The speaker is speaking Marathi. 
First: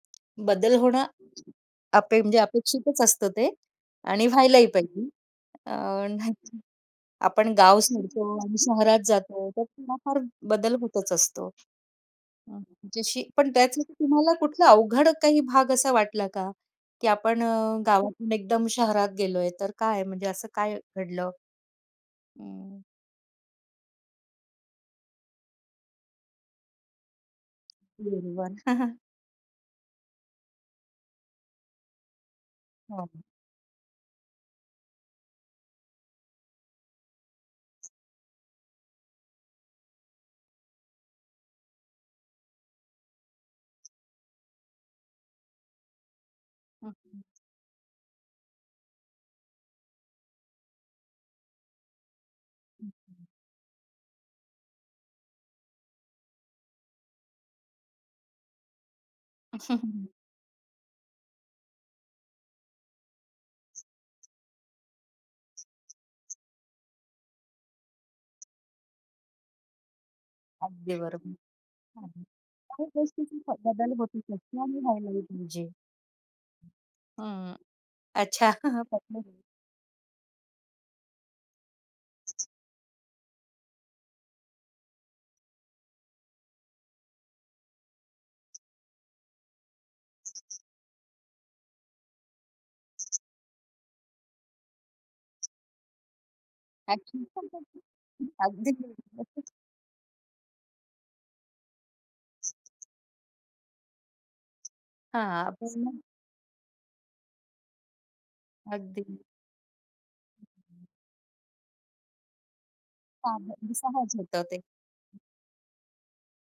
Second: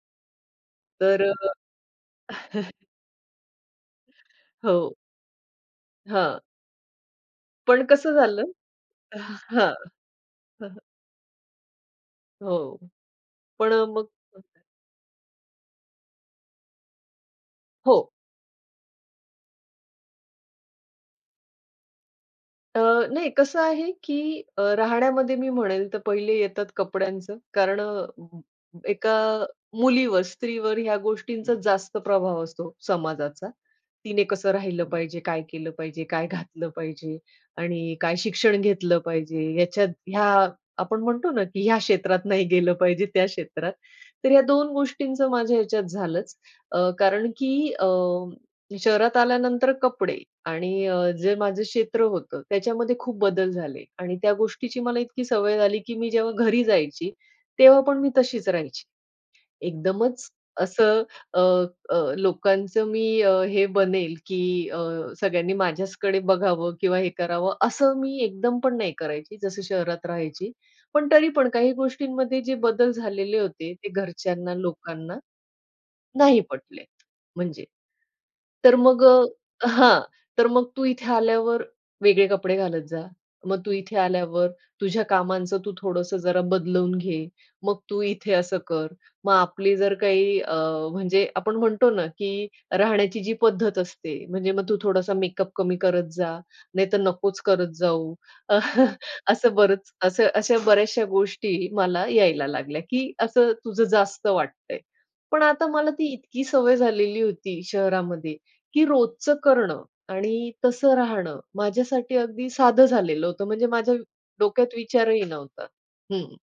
बदल होणं तर अ अपे म्हणजे अपेक्षितच असतं ते आणि व्हायलाही हो. पाहिजे. अ, हां. नाहीतर आपण गाव पण कसं सोडतो झालं आणि शहरात अ, जातो, तर हां. थोडाफार बदल होतच असतो. हं. हो. जशी पण पण त्याचा अ, मग तुम्हाला [unintelligible] कुठला अवघड काही भाग असा वाटला का, की आपण अ, हो. गावातून एकदम शहरात गेलोय, तर काय म्हणजे असं काय घडलं? अ, हं. नाही कसं आहे की अ, राहण्यामध्ये मी म्हणेल तर पहिले येतात कपड्यांचं कारण अ, बरोबर. एका मुलीवर स्त्रीवर ह्या गोष्टींचा जास्त प्रभाव असतो हां. समाजाचा. तिने कसं राहिलं पाहिजे, काय केलं पाहिजे, काय घातलं पाहिजे आणि काय शिक्षण घेतलं पाहिजे याच्यात, ह्या आपण म्हणतो ना की ह्या क्षेत्रात नाही गेलं पाहिजे, त्या क्षेत्रात, तर या 2 गोष्टींचं माझ्या ह्याच्यात झालंच अ, हं. कारण की अ, शहरात आल्यानंतर कपडे आणि अ, जे माझं क्षेत्र होतं, हं, त्याच्यामध्ये खूप हं. बदल झाले आणि त्या गोष्टीची मला इतकी सवय झाली, की मी जेव्हा घरी जायची, तेव्हा पण मी तशीच राहायची. एकदमच असं अ, अ, लोकांचं मी अ, हे बनेल की अ, सगळ्यांनी माझ्याचकडे बघावं किंवा हे करावं असं मी एकदमपण नाही करायची, जसं शहरात राहायची. अगदी पण बरोबर. तरीपण काही हां. हं. गोष्टींमध्ये जे बदल खूपचं झालेले तिथे होते. ते बदल होती ती, घरच्यांना, ती आम्ही लोकांना [unintelligible] पाहिजे. नाही पटलेत. हं, हं. म्हणजे, अच्छा. तर मग पटलं ते. अ, हां, तर मग तू इथे आल्यावर वेगळे कपडे घालत जा, मग तू इथे आल्यावर तुझ्या कामांचं तू थोडंसं जरा बदलून घे, मग तू इथे असं कर. मग आपली जर काही अ, म्हणजे आपण म्हणतो ना की राहण्याची जी पद्धत असते, म्हणजे मग तू थोडासा मेकअप कमी करत जा, नाहीतर नकोच अ‍ॅक्चुअली करत जाऊ. [unintelligible] अगदी बरोबर. असं बरंच असं अशा बऱ्याचश्या गोष्टी मला यायला लागल्या, की असं तुझं जास्त वाटतंय, पण हां. आता पण मला मग ती इतकी सवय झालेली होती शहरामध्ये, की अगदी. रोजचं करणं हं, आणि हं, हं. तसं राहणं माझ्यासाठी अगदी साधं झालेलं काम होतं. आहे म्हणजे मग माझ्या सहज होतं ते. डोक्यात हं. विचारही नव्हता. हं.